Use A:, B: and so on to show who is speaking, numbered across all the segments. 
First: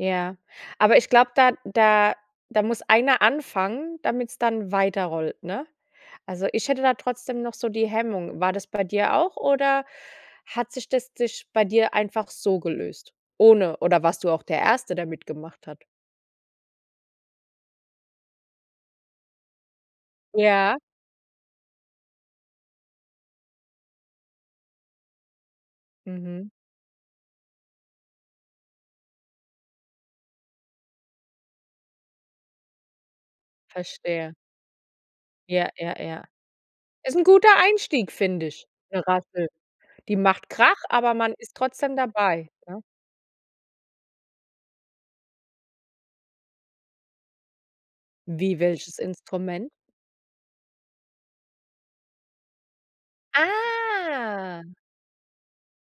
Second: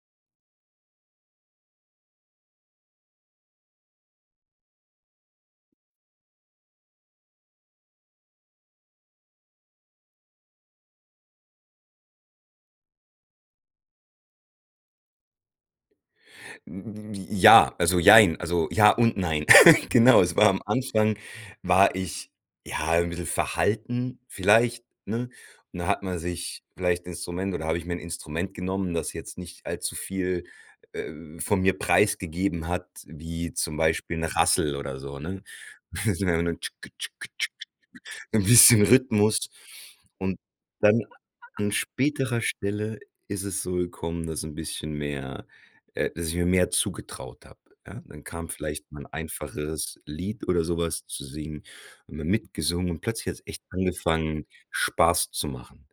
A: Ja, aber ich glaube, da da da muss einer anfangen, damit's dann weiterrollt, ne? Also, ich hätte da trotzdem noch so die Hemmung. War das bei dir auch oder hat sich das sich bei dir einfach so gelöst, ohne oder warst du auch der 1e, der mit gemacht hat?
B: J ja, also, jein, also, ja und nein. Genau, es war am
A: Ja.
B: Anfang war ich, ja, 'n bissel verhalten vielleicht, ne? Und dann hat man
A: Mhm.
B: sich vielleicht 'n Instrument oder hab ich mir 'n Instrument genommen, das jetzt nicht allzu viel, äh, von mir preisgegeben hat wie, zum Beispiel, 'n
A: Verstehe.
B: Rassel oder so, ne?
A: Ja, ja,
B: so
A: ja.
B: 'ne
A: Ist 'n guter Einstieg,
B: 'n
A: finde ich,
B: bisschen
A: 'ne Rassel.
B: Rhythmus.
A: Die
B: Und
A: macht Krach,
B: dann,
A: aber man ist
B: an
A: trotzdem
B: späterer
A: dabei, ne?
B: Stelle, ist es so gekommen, dass 'n bisschen mehr äh, dass ich mir mehr zugetraut hab. Ja, dann kam
A: Wie,
B: vielleicht
A: welches
B: mal 'n
A: Instrument?
B: einfacheres Lied oder so was zu singen und dann mitgesungen und plötzlich hat's echt angefangen,
A: Ah.
B: Spaß zu machen.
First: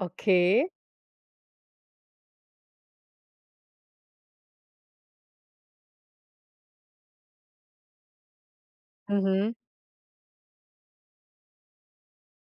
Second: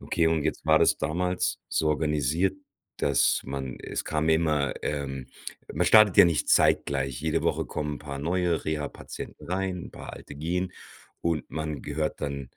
B: Okay, und jetzt war das damals so organisiert, dass man es kam immer ähm, man startet ja nicht zeitgleich. Jede Woche kommen 'n paar neue Rehapatienten
A: Mhm.
B: rein, paar alte gehen und man gehört dann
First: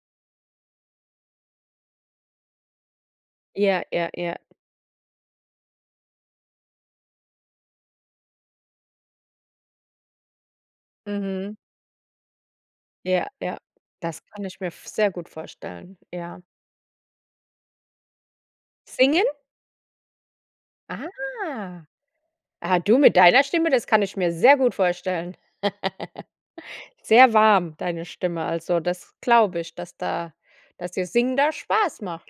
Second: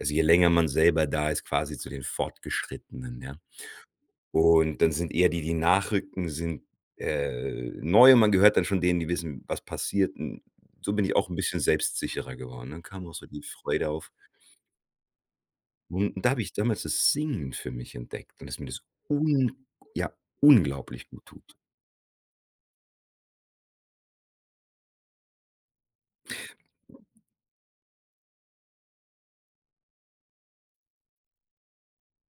B: also je länger man selber da ist, quasi zu den Fortgeschrittenen, ja?
A: Ja, ja, ja.
B: Und, dann sind eher die, die nachrücken, sind, äh, neu und man gehört dann schon denen, die wissen, was passiert. Und so bin ich auch 'n
A: Mhm.
B: bisschen selbstsicherer geworden. Dann kam auch
A: Ja,
B: so die
A: ja.
B: Freude auf.
A: Das kann ich mir v sehr gut vorstellen.
B: Und da hab
A: Ja.
B: ich damals das Singen für mich entdeckt und das mir das
A: Singen?
B: ung ja, unglaublich guttut.
A: Ah. Ah, du mit deiner Stimme, das kann ich mir sehr gut vorstellen. Sehr warm, deine Stimme, also, das glaube ich, dass da dass dir Singen da Spaß macht.